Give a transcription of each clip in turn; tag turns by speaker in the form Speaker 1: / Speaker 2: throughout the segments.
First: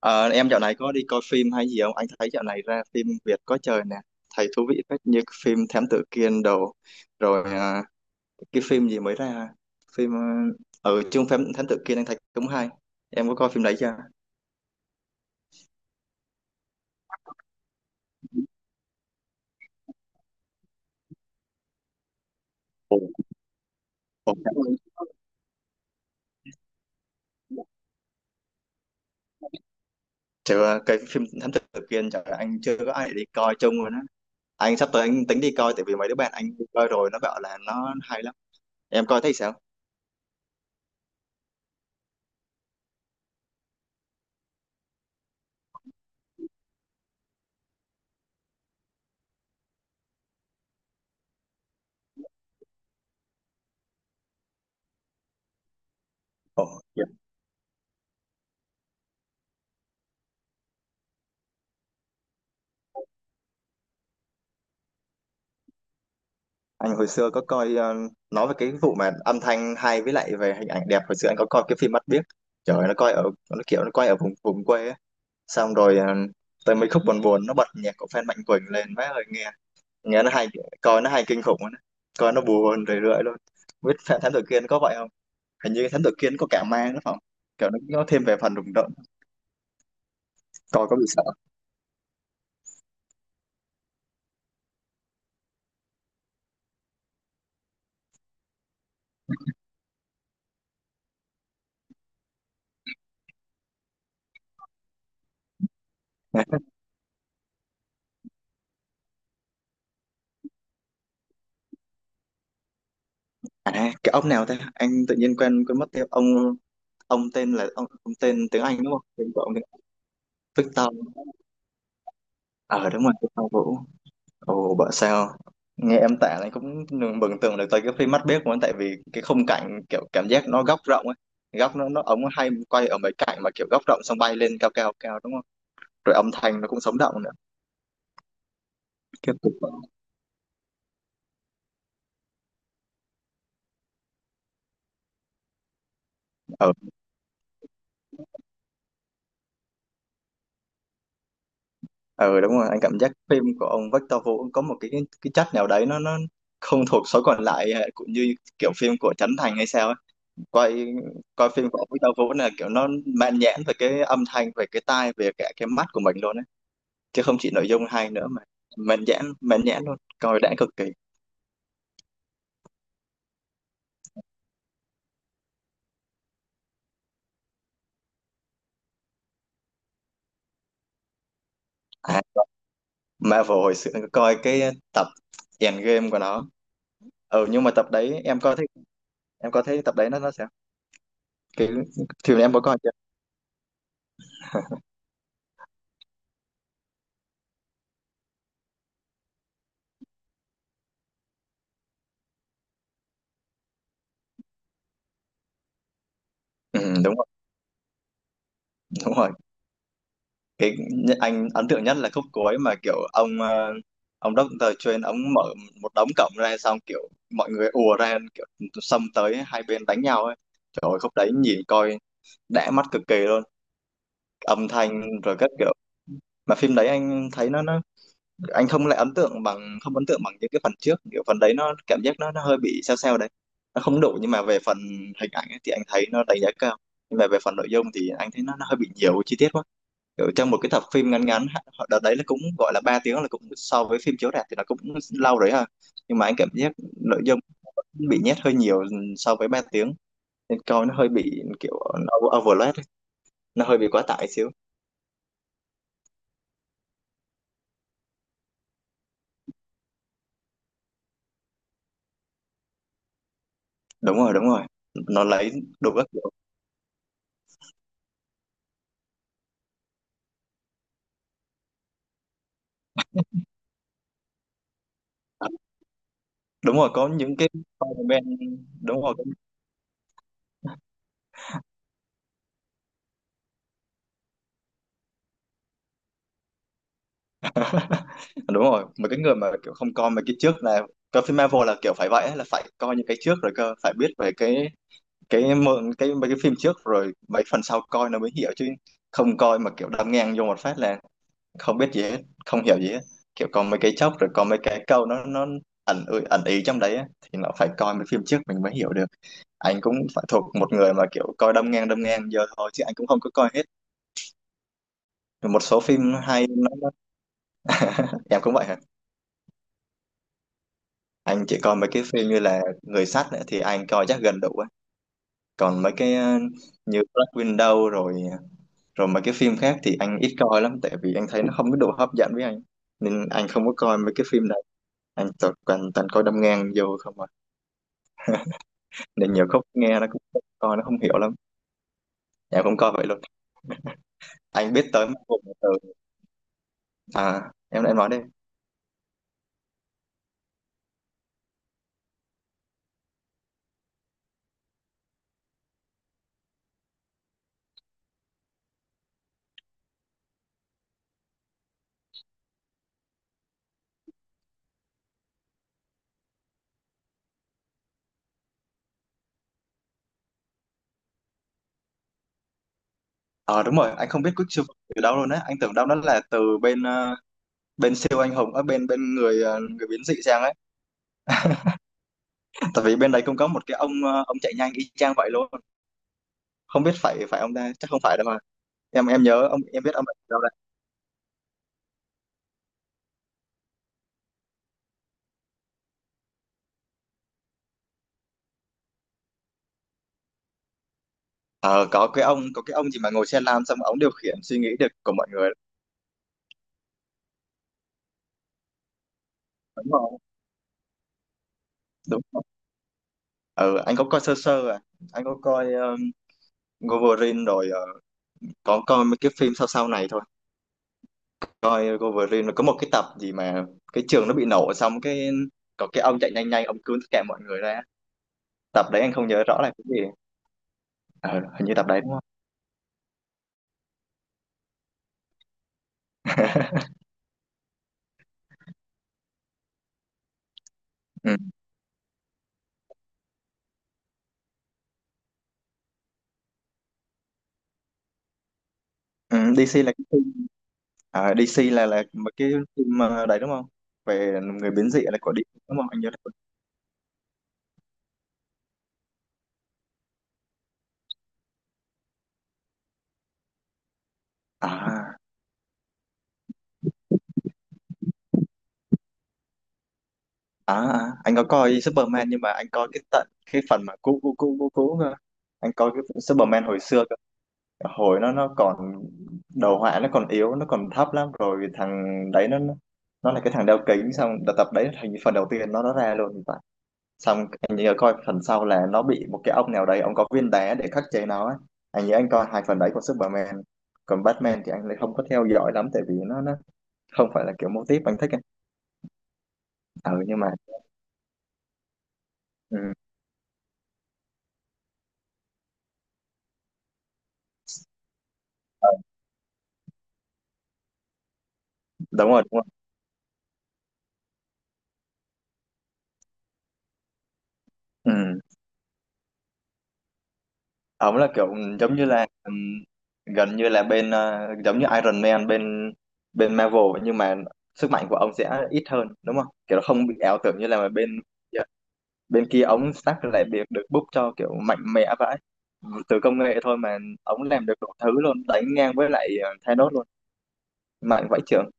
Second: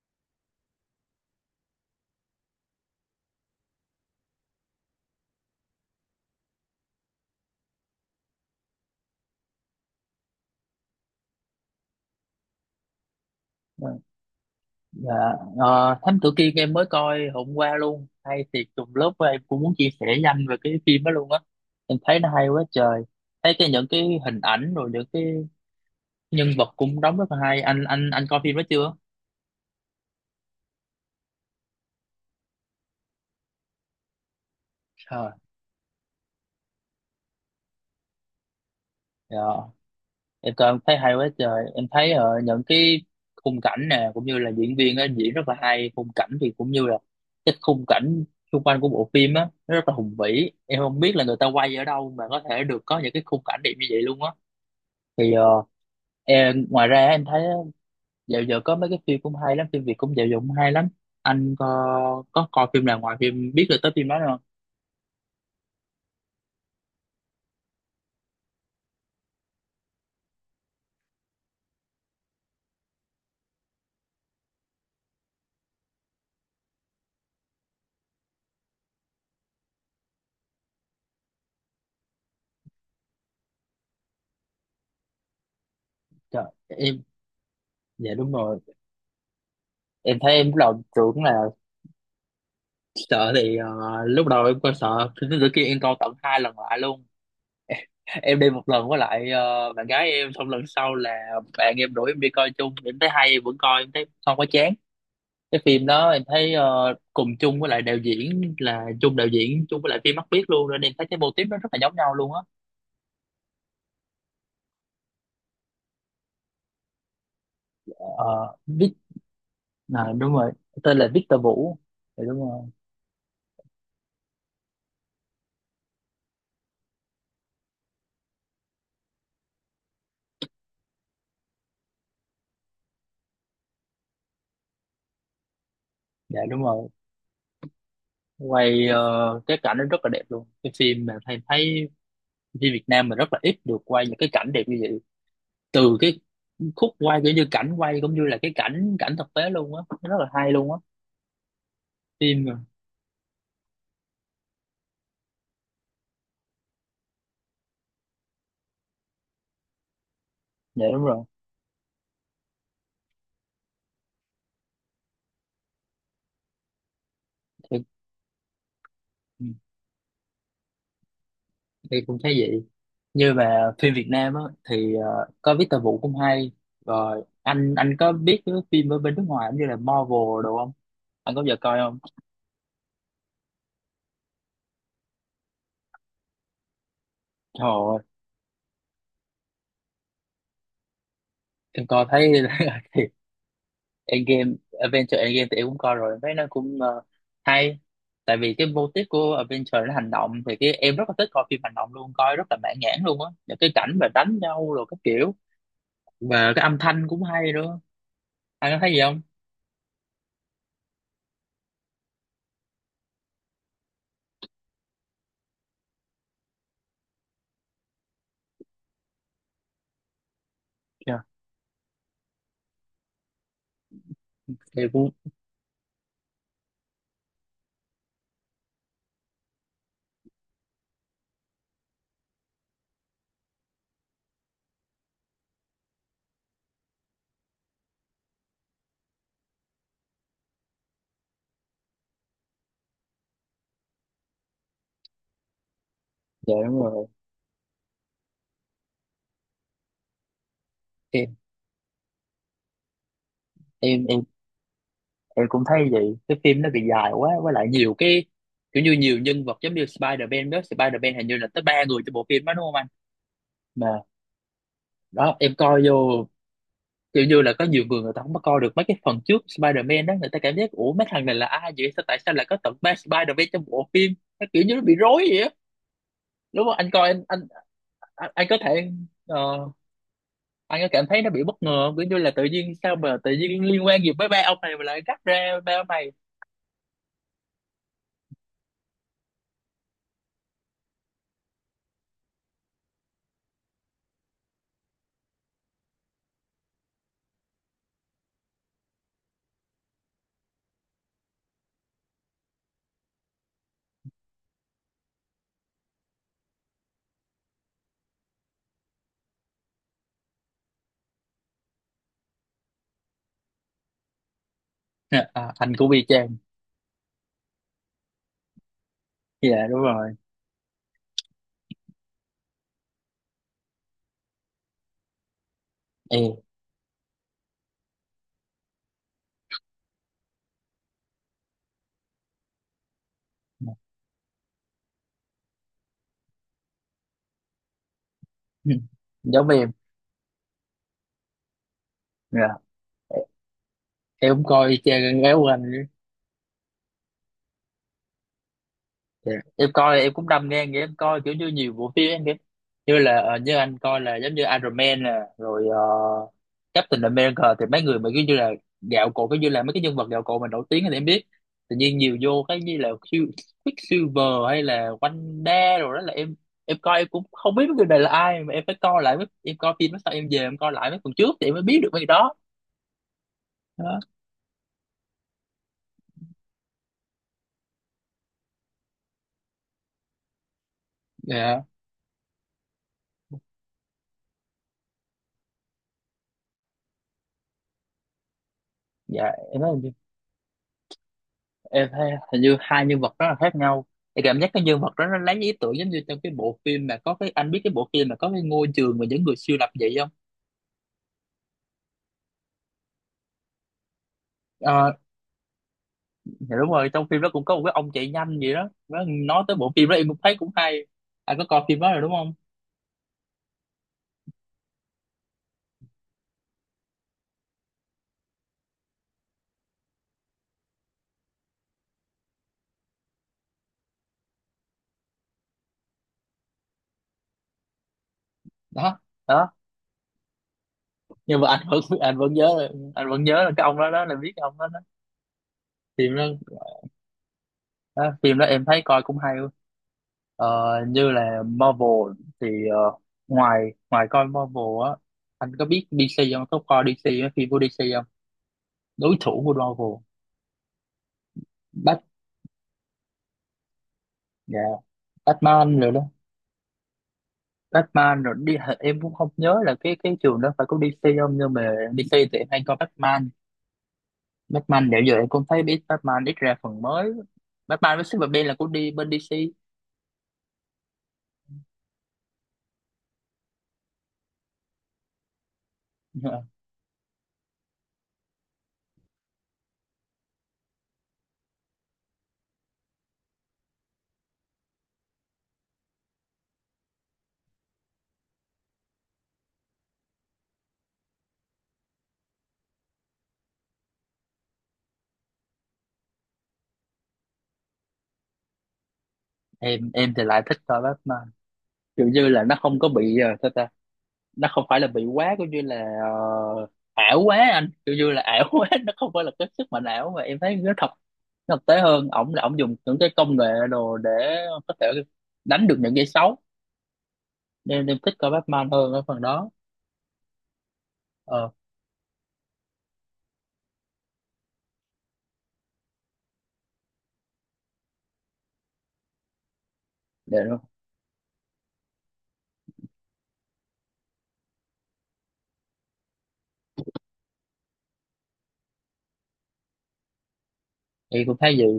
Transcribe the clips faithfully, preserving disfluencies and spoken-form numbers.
Speaker 1: Ờ, em dạo này có đi coi phim hay gì không? Anh thấy dạo này ra phim Việt có trời nè, thấy thú vị phết như cái phim Thám Tử Kiên đồ, rồi à, cái phim gì mới ra, phim ờ, ở chung phim Thám Tử Kiên anh thấy cũng hay. Em có coi phim đấy chưa?
Speaker 2: Dạ, ờ, Thám Tử Kiên em mới coi hôm qua luôn, hay thiệt. Trùng lớp em cũng muốn chia sẻ nhanh về cái phim đó luôn á, em thấy nó hay quá
Speaker 1: Ồ,
Speaker 2: trời. Thấy cái những cái hình ảnh rồi những cái nhân vật cũng đóng rất là hay. Anh anh anh coi phim đó chưa?
Speaker 1: chứ cái phim Thám Tử Kiên trời anh chưa có ai để đi coi chung rồi đó. Anh sắp tới anh
Speaker 2: Ờ,
Speaker 1: tính đi coi, tại vì mấy đứa bạn anh đi coi rồi nó bảo là nó hay lắm. Em coi thấy sao?
Speaker 2: dạ, em coi em thấy hay quá trời. Em thấy ờ, những cái khung cảnh nè cũng như là diễn viên á, diễn rất là hay. Khung cảnh thì cũng như là cái khung cảnh xung quanh của bộ phim á, nó rất là hùng vĩ, em không biết là người ta quay ở đâu mà có thể được có những cái khung cảnh đẹp như vậy luôn á. thì ờ, Ê,
Speaker 1: Ồ.
Speaker 2: ngoài ra em thấy ờ, dạo giờ có mấy cái phim cũng hay lắm, phim Việt cũng dạo giờ cũng hay lắm. Anh có có coi phim nào ngoài phim biết được tới phim đó không?
Speaker 1: Anh hồi xưa có coi ờ, nói về cái vụ mà âm thanh hay với lại về hình ảnh đẹp, hồi xưa anh có coi cái phim Mắt Biếc. Trời ơi, nó coi ở, nó kiểu nó quay ở vùng vùng quê á. xong rồi ờ, tới mấy khúc buồn buồn nó bật nhạc của Phan Mạnh Quỳnh lên, má ơi, nghe nghe nó hay, coi nó hay kinh khủng luôn á. Coi nó buồn rười rượi luôn. Không biết Phan Thám Tử Kiên có vậy không, hình như Thám Tử Kiên
Speaker 2: Trời,
Speaker 1: có cả ma nữa
Speaker 2: em
Speaker 1: phải không, kiểu nó nó
Speaker 2: dạ
Speaker 1: thêm
Speaker 2: đúng
Speaker 1: về phần
Speaker 2: rồi.
Speaker 1: rùng rợn.
Speaker 2: Em thấy em lúc đầu
Speaker 1: Coi có bị
Speaker 2: tưởng
Speaker 1: sợ?
Speaker 2: là sợ, thì ờ, lúc đầu em coi sợ phim, tới kia em coi tận hai lần lại luôn. Em đi một lần với lại ờ, bạn gái em, xong lần sau là bạn em rủ em đi coi chung, em thấy hay em vẫn coi, em thấy không có chán. Cái phim đó em thấy ờ, cùng chung với lại đạo diễn, là chung đạo diễn chung với lại phim Mắt biết luôn, nên em thấy cái mô típ nó rất là giống nhau luôn á.
Speaker 1: À, cái ông nào thế, anh tự nhiên quen quên mất tiêu ông ông tên là ông, ông tên
Speaker 2: Ờ,
Speaker 1: tiếng Anh đúng
Speaker 2: Vic,
Speaker 1: không, tên của ông tiếng.
Speaker 2: à, đúng rồi,
Speaker 1: Victor.
Speaker 2: tên là Victor Vũ. Dạ đúng rồi.
Speaker 1: ờ Đúng rồi, cái Phong Vũ. Ồ, bảo sao, nghe em tả này cũng mường- mường tượng được tới cái phim Mắt Biếc của anh, tại vì cái khung cảnh kiểu cảm giác nó góc rộng ấy, góc nó nó ống hay quay ở mấy cảnh mà kiểu góc rộng xong bay lên cao cao cao đúng không, rồi âm
Speaker 2: Dạ
Speaker 1: thanh
Speaker 2: đúng
Speaker 1: nó cũng
Speaker 2: rồi.
Speaker 1: sống động nữa.
Speaker 2: quay ờ,
Speaker 1: Cái
Speaker 2: cái
Speaker 1: cục-
Speaker 2: cảnh nó rất là đẹp luôn, cái phim mà thầy thấy. Phim Việt Nam mà rất là ít được quay những cái cảnh đẹp như vậy. Từ cái
Speaker 1: ờ
Speaker 2: khúc quay kiểu như cảnh quay cũng như là cái cảnh cảnh thực tế luôn á. Nó rất là hay luôn á.
Speaker 1: ờ
Speaker 2: Phim
Speaker 1: Đúng
Speaker 2: mà.
Speaker 1: rồi, anh cảm giác phim của ông Victor Vũ có một cái cái chất nào đấy nó nó không thuộc số còn lại, ờ, cũng như kiểu phim của Trấn Thành hay sao ấy. quay
Speaker 2: Dạ đúng rồi.
Speaker 1: Coi phim của ông Victor Vũ là kiểu nó mãn nhãn về cái âm thanh, về cái tai, về cả cái mắt của mình luôn ấy. Chứ không chỉ nội
Speaker 2: thì,
Speaker 1: dung hay nữa mà mãn nhãn,
Speaker 2: ừ,
Speaker 1: mãn nhãn luôn, coi đã cực kỳ.
Speaker 2: thì cũng thấy vậy. Như mà phim Việt Nam á, thì ờ, có Victor Vũ cũng hay. Rồi anh anh có biết cái phim ở bên nước ngoài cũng như là Marvel đồ không? Anh có bao giờ coi không?
Speaker 1: À, Marvel hồi xưa coi cái tập Endgame của nó. Ừ nhưng
Speaker 2: Trời
Speaker 1: mà tập
Speaker 2: ơi,
Speaker 1: đấy em coi thấy em coi thấy tập đấy nó nó sao cái,
Speaker 2: em coi thấy.
Speaker 1: thì em có coi chưa.
Speaker 2: thì Endgame, Avengers Endgame thì em cũng coi rồi, em thấy nó cũng ờ, hay. Tại vì cái mô típ của Avengers nó hành động, thì cái em rất là thích coi phim hành động luôn, coi rất là mãn nhãn luôn á. Những cái cảnh mà đánh nhau rồi các kiểu, và cái âm
Speaker 1: Ừ,
Speaker 2: thanh
Speaker 1: đúng
Speaker 2: cũng
Speaker 1: rồi,
Speaker 2: hay nữa. Anh có thấy gì
Speaker 1: đúng
Speaker 2: không?
Speaker 1: rồi, cái nh- anh ấn tượng nhất là khúc cuối mà kiểu ông ờ, ông Doctor Strange ông mở một đống cổng ra xong kiểu mọi người ùa ra kiểu xông tới hai bên đánh nhau ấy, trời ơi khúc
Speaker 2: Dạ,
Speaker 1: đấy nhìn coi đã mắt cực kỳ luôn, âm
Speaker 2: em
Speaker 1: thanh
Speaker 2: cũng
Speaker 1: rồi các kiểu. Mà phim đấy anh thấy nó nó anh không lại ấn tượng bằng, không ấn tượng bằng những cái phần trước, kiểu phần đấy nó cảm giác nó nó hơi bị sao sao đấy, nó không đủ. Nhưng mà về phần hình ảnh ấy, thì anh thấy nó đánh giá cao, nhưng mà về phần nội dung thì anh thấy nó, nó hơi bị nhiều chi tiết quá, kiểu trong một cái tập phim ngắn ngắn. Họ- đợt đấy là cũng gọi là ba tiếng, là cũng so với phim chiếu rạp thì nó cũng lâu đấy ha, nhưng mà anh cảm
Speaker 2: dạ
Speaker 1: giác
Speaker 2: đúng rồi.
Speaker 1: nội dung vẫn bị nhét hơi nhiều so với ba tiếng nên coi nó hơi
Speaker 2: em
Speaker 1: bị kiểu nó overload ấy, nó hơi bị quá
Speaker 2: em em
Speaker 1: tải xíu.
Speaker 2: em cũng thấy vậy, cái phim nó bị dài quá, với lại nhiều cái kiểu như nhiều nhân vật, giống như Spider-Man đó, Spider-Man hình như là tới ba người trong bộ phim đó, đúng không anh? Mà
Speaker 1: Đúng rồi, đúng rồi, nó
Speaker 2: đó,
Speaker 1: lấy
Speaker 2: em coi
Speaker 1: đủ các
Speaker 2: vô
Speaker 1: kiểu.
Speaker 2: kiểu như là có nhiều người, người ta không có coi được mấy cái phần trước Spider-Man đó, người ta cảm giác ủa mấy thằng này là ai vậy, sao tại sao lại có tận ba Spider-Man trong bộ phim? Nó kiểu như nó bị rối vậy á. Đúng không
Speaker 1: Đúng
Speaker 2: anh
Speaker 1: rồi,
Speaker 2: coi,
Speaker 1: có
Speaker 2: anh
Speaker 1: những
Speaker 2: anh
Speaker 1: cái comment.
Speaker 2: anh, anh có thể
Speaker 1: Đúng rồi.
Speaker 2: ờ, anh có cảm thấy nó bị bất ngờ không? Kiểu như là tự nhiên sao mà tự nhiên liên quan gì với ba ông này mà lại cắt ra ba ông này.
Speaker 1: Đúng rồi, mà cái người mà kiểu không coi mấy cái trước là coi phim Marvel là kiểu phải vậy ấy, là phải coi những cái trước rồi cơ, phải biết về cái cái mượn, cái mấy cái phim trước rồi mấy phần sau coi nó mới hiểu, chứ không coi mà kiểu đâm ngang vô một phát là không biết gì hết, không hiểu gì hết, kiểu coi mấy cái chốc rồi coi mấy cái câu nó nó ẩn ừ, ẩn ý trong đấy á, thì nó phải coi mấy phim trước mình mới hiểu được. Anh cũng phải thuộc một người mà kiểu coi đâm ngang, đâm ngang giờ thôi, chứ anh cũng không có coi hết
Speaker 2: À, à,
Speaker 1: một
Speaker 2: anh
Speaker 1: số
Speaker 2: cũng
Speaker 1: phim
Speaker 2: y chang.
Speaker 1: hay nó. Em cũng vậy hả?
Speaker 2: Dạ đúng rồi.
Speaker 1: Anh chỉ coi mấy cái phim như là Người sắt nữa thì anh coi chắc gần đủ á. Còn mấy cái
Speaker 2: Em
Speaker 1: ờ, như Black Widow rồi, rồi mấy cái phim khác thì anh ít coi lắm tại vì anh thấy nó không có đủ hấp dẫn với anh. Nên anh không có coi mấy cái phim này. Anh toàn toàn, toàn coi đâm ngang vô không à. Nên nhiều
Speaker 2: giống
Speaker 1: khúc
Speaker 2: em.
Speaker 1: nghe nó cũng không coi nó không hiểu lắm.
Speaker 2: Dạ,
Speaker 1: Em cũng coi vậy luôn.
Speaker 2: em cũng coi
Speaker 1: Anh
Speaker 2: y
Speaker 1: biết tới một
Speaker 2: chang gái
Speaker 1: vùng
Speaker 2: của anh.
Speaker 1: từ, à em em nói đi.
Speaker 2: Dạ. Em coi em cũng đâm ngang, em coi kiểu như nhiều bộ phim em kìa, như là ờ, như anh coi là giống như Iron Man nè, rồi ờ, Captain America. Thì mấy người mà kiểu như là gạo cội, kiểu như là mấy cái nhân vật gạo cội mà nổi tiếng thì em biết. Tự nhiên nhiều vô cái như là Quick- Quicksilver hay là Wanda rồi, đó là em em coi em cũng không biết mấy người này là ai, mà em phải coi lại mấy- em coi phim đó sau em về em coi lại mấy phần trước thì em mới biết được mấy cái đó,
Speaker 1: Ờ đúng rồi,
Speaker 2: đó.
Speaker 1: anh không biết Quicksilver từ đâu luôn á. Anh tưởng đâu nó là từ bên ờ, bên siêu anh hùng ở bên bên người, ờ, người biến dị sang á,
Speaker 2: Dạ,
Speaker 1: tại vì bên đấy cũng có một cái ông ờ, ông chạy nhanh y chang vậy luôn, không biết phải, phải ông ta chắc không phải đâu mà, em em
Speaker 2: dạ
Speaker 1: nhớ ông
Speaker 2: em nói,
Speaker 1: em biết ông ấy ở đâu đấy.
Speaker 2: em thấy hình như hai nhân vật rất là khác nhau. Em cảm giác cái nhân vật đó nó lấy ý tưởng giống như trong cái bộ phim mà có cái, anh biết cái bộ phim mà có cái ngôi trường mà những người siêu lập vậy không?
Speaker 1: Ờ, có cái ông, có cái ông gì mà ngồi xe lam xong ông điều khiển suy nghĩ được
Speaker 2: Ờ,
Speaker 1: của mọi người
Speaker 2: dạ đúng rồi, trong phim đó cũng có một cái ông chạy nhanh gì đó. Nó nói tới bộ phim
Speaker 1: đúng
Speaker 2: đó em cũng
Speaker 1: không,
Speaker 2: thấy cũng hay. Anh có coi phim đó rồi đúng
Speaker 1: đúng
Speaker 2: không?
Speaker 1: không. Ừ, anh có coi sơ sơ à, anh có coi um, Wolverine rồi ờ, có coi mấy cái phim sau sau này thôi, coi Wolverine rồi có một cái tập gì mà cái trường nó bị nổ xong cái, có cái ông chạy nhanh nhanh ông cứu tất cả mọi người ra, tập
Speaker 2: Đó.
Speaker 1: đấy anh không nhớ
Speaker 2: Đó.
Speaker 1: rõ là cái gì. ờ,
Speaker 2: Nhưng mà anh
Speaker 1: Hình như
Speaker 2: vẫn
Speaker 1: tập đấy đúng
Speaker 2: anh
Speaker 1: không.
Speaker 2: vẫn nhớ là- anh vẫn nhớ là cái ông đó, đó là biết cái ông đó, đó. Phim đó, đó phim đó em thấy coi cũng hay. Ờ, như
Speaker 1: Ừ.
Speaker 2: là Marvel, thì ờ, ngoài ngoài coi Marvel á, anh có biết đê xê không, có coi đê xê á, phim của đê xê không? Đối
Speaker 1: Ừ,
Speaker 2: thủ của
Speaker 1: đê xê là
Speaker 2: Marvel.
Speaker 1: cái. À, đê xê là là
Speaker 2: Bat
Speaker 1: một cái phim mà đấy đúng không? Về
Speaker 2: dạ,
Speaker 1: người biến dị là của đê xê đúng
Speaker 2: Batman
Speaker 1: không?
Speaker 2: rồi đó.
Speaker 1: Anh nhớ được.
Speaker 2: Batman rồi đi, em cũng không nhớ là cái cái trường đó phải có đê xê không, nhưng mà đê xê thì em hay coi Batman. Batman dạo giờ
Speaker 1: À,
Speaker 2: em cũng thấy biết Batman ít ra phần mới. Batman với Superman là của đi bên đê xê.
Speaker 1: à, À, anh có coi Superman nhưng mà anh coi cái tận cái phần mà cũ cũ cũ cũ cũ cơ. Anh coi cái Superman hồi xưa cơ. Hồi nó nó còn đầu họa nó còn yếu, nó còn thấp lắm, rồi thằng đấy nó nó nó là cái thằng đeo kính xong đợt tập đấy thành phần đầu tiên nó nó ra luôn, xong anh nhớ coi phần sau là nó bị một cái ông nào đấy, ông có viên đá để khắc chế nó ấy. Anh nhớ anh coi hai phần đấy của Superman. Còn Batman thì anh lại không có theo dõi lắm tại vì nó nó không phải là kiểu mô típ anh thích ấy.
Speaker 2: em
Speaker 1: Ừ
Speaker 2: em thì
Speaker 1: nhưng
Speaker 2: lại
Speaker 1: mà.
Speaker 2: thích coi Batman, kiểu như là nó
Speaker 1: Ừ.
Speaker 2: không có bị uh, nó không phải là bị quá coi như là ờ, ảo quá, anh coi như là ảo quá.
Speaker 1: ờ,
Speaker 2: Nó không phải là cái sức mạnh ảo mà em thấy nó thật. Nó thực tế hơn,
Speaker 1: Đúng
Speaker 2: ổng là
Speaker 1: rồi, đúng
Speaker 2: ổng
Speaker 1: rồi.
Speaker 2: dùng những cái công nghệ đồ để có thể đánh được những cái xấu, nên em thích coi
Speaker 1: Ừ.
Speaker 2: Batman hơn ở phần đó.
Speaker 1: Ổng là
Speaker 2: Ờ
Speaker 1: kiểu giống như là, ừ, gần như là bên ờ, giống như Iron Man bên, bên Marvel, nhưng mà sức mạnh của ông sẽ ít hơn đúng không, kiểu nó không bị ảo
Speaker 2: để,
Speaker 1: tưởng như là bên, bên kia, ống stack lại việc được book cho kiểu mạnh mẽ vãi từ công nghệ thôi mà, ống làm được đủ thứ luôn, đánh ngang với lại ờ, Thanos luôn,
Speaker 2: thì
Speaker 1: mạnh
Speaker 2: cũng
Speaker 1: vãi
Speaker 2: thấy gì.
Speaker 1: chưởng.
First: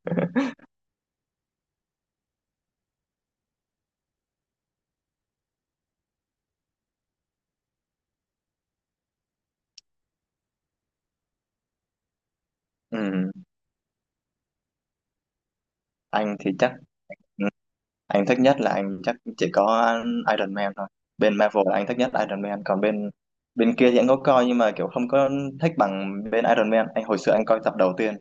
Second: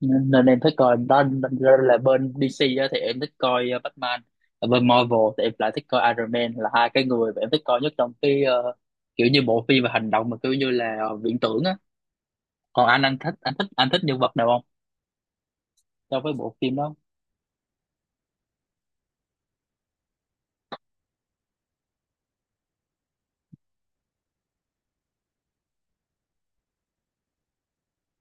Speaker 2: Nên, nên em thích coi, đó đó là bên đê xê á, thì em thích coi ờ, Batman. Ở bên Marvel thì em lại thích coi Iron Man, là hai cái người mà em thích coi nhất trong cái ờ, kiểu như bộ phim và hành động mà kiểu như là ờ, viễn tưởng á. Còn anh anh
Speaker 1: Ừ.
Speaker 2: thích anh thích anh thích nhân vật nào không, so với
Speaker 1: Anh thì
Speaker 2: bộ
Speaker 1: chắc,
Speaker 2: phim đó?
Speaker 1: ừ, anh thích nhất là anh chắc chỉ có Iron Man thôi. Bên Marvel là anh thích nhất Iron Man, còn bên, bên kia thì anh có coi nhưng mà kiểu không có thích bằng bên Iron Man. Anh hồi xưa anh coi tập đầu tiên,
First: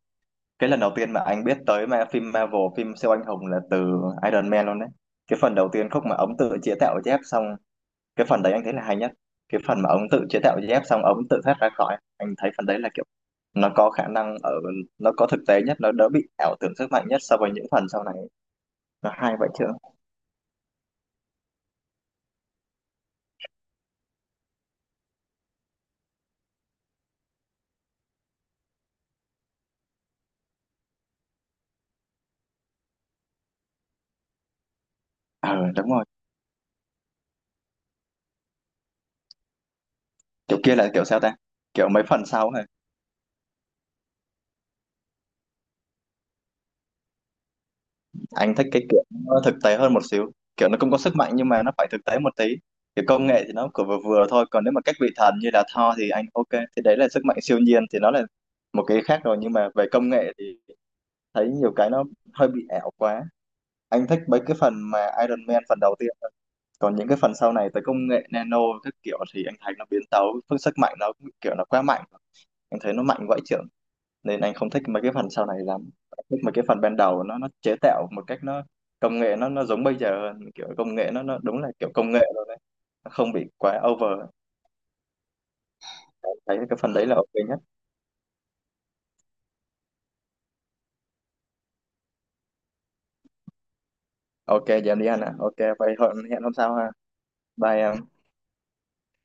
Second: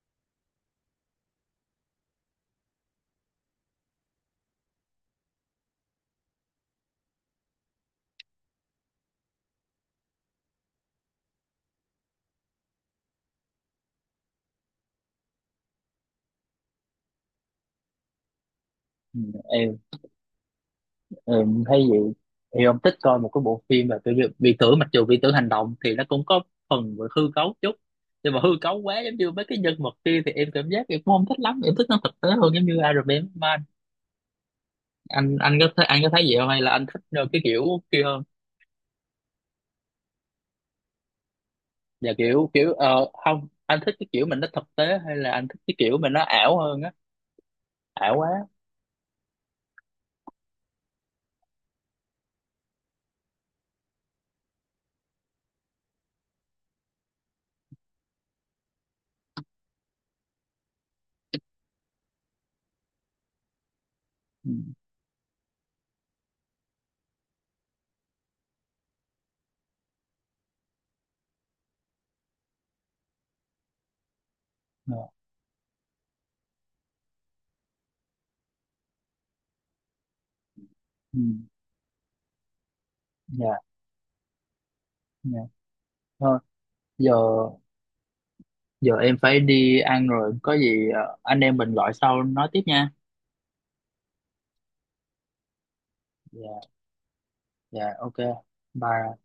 Speaker 1: cái lần đầu tiên mà anh biết tới mà phim Marvel phim siêu anh hùng là từ Iron Man luôn đấy, cái phần đầu tiên khúc mà ống tự chế tạo dép xong, cái phần đấy anh thấy là hay nhất, cái phần mà ông tự chế tạo dép xong ông tự thoát ra khỏi, anh thấy phần đấy là kiểu nó có khả năng ở, nó có thực tế nhất, nó đỡ bị ảo tưởng sức mạnh nhất so với những phần sau này, nó
Speaker 2: Ừ,
Speaker 1: hay vậy chứ.
Speaker 2: em, em thấy vậy. Thì ông thích coi một cái bộ phim là kiểu như viễn tưởng, mặc dù viễn tưởng hành động thì nó cũng có phần về hư cấu chút, nhưng mà hư cấu quá giống như mấy cái nhân vật kia thì em cảm giác em cũng không thích lắm. Em thích nó thực tế hơn, giống như Iron Man Man. anh anh có
Speaker 1: ờ
Speaker 2: thấy
Speaker 1: Đúng
Speaker 2: anh
Speaker 1: rồi,
Speaker 2: có thấy vậy không, hay là anh thích ờ, cái kiểu kia hơn?
Speaker 1: kiểu kia là kiểu sao ta, kiểu mấy
Speaker 2: Và
Speaker 1: phần
Speaker 2: kiểu
Speaker 1: sau thôi.
Speaker 2: kiểu ờ, Không, anh thích cái kiểu mình nó thực tế, hay là anh thích cái kiểu mình nó ảo hơn á, ảo quá?
Speaker 1: Anh thích cái kiểu nó thực tế hơn một xíu, kiểu nó cũng có sức mạnh nhưng mà nó phải thực tế một tí, cái công nghệ thì nó cứ vừa vừa thôi, còn nếu mà các vị thần như là Thor thì anh ok, thì đấy là sức mạnh siêu nhiên thì nó là một cái khác rồi, nhưng mà về công nghệ thì thấy nhiều cái nó hơi bị ảo quá. Anh thích mấy
Speaker 2: Ừ.
Speaker 1: cái phần mà Iron Man phần đầu tiên thôi. Còn những cái phần sau này tới công nghệ nano các kiểu thì anh thấy nó biến tấu phương sức mạnh nó cũng kiểu nó quá mạnh, anh thấy nó mạnh vãi chưởng, nên anh không thích mấy
Speaker 2: Ờ.
Speaker 1: cái phần sau này lắm. Anh thích mấy cái phần ban đầu nó nó chế tạo một cách nó công nghệ nó nó giống bây giờ hơn, kiểu công nghệ
Speaker 2: Ừ.
Speaker 1: nó nó đúng là kiểu công nghệ rồi đấy, nó không bị
Speaker 2: Dạ.
Speaker 1: quá over.
Speaker 2: Dạ
Speaker 1: Anh
Speaker 2: thôi,
Speaker 1: thấy cái phần đấy
Speaker 2: giờ
Speaker 1: là ok nhất.
Speaker 2: giờ em phải đi ăn rồi, có gì ờ, anh em mình gọi sau nói tiếp nha.
Speaker 1: Ok, giờ em đi ăn ạ, ok vậy hẹn hẹn hôm
Speaker 2: Dạ.
Speaker 1: sau ha, bye
Speaker 2: Dạ
Speaker 1: em.
Speaker 2: ok, bye.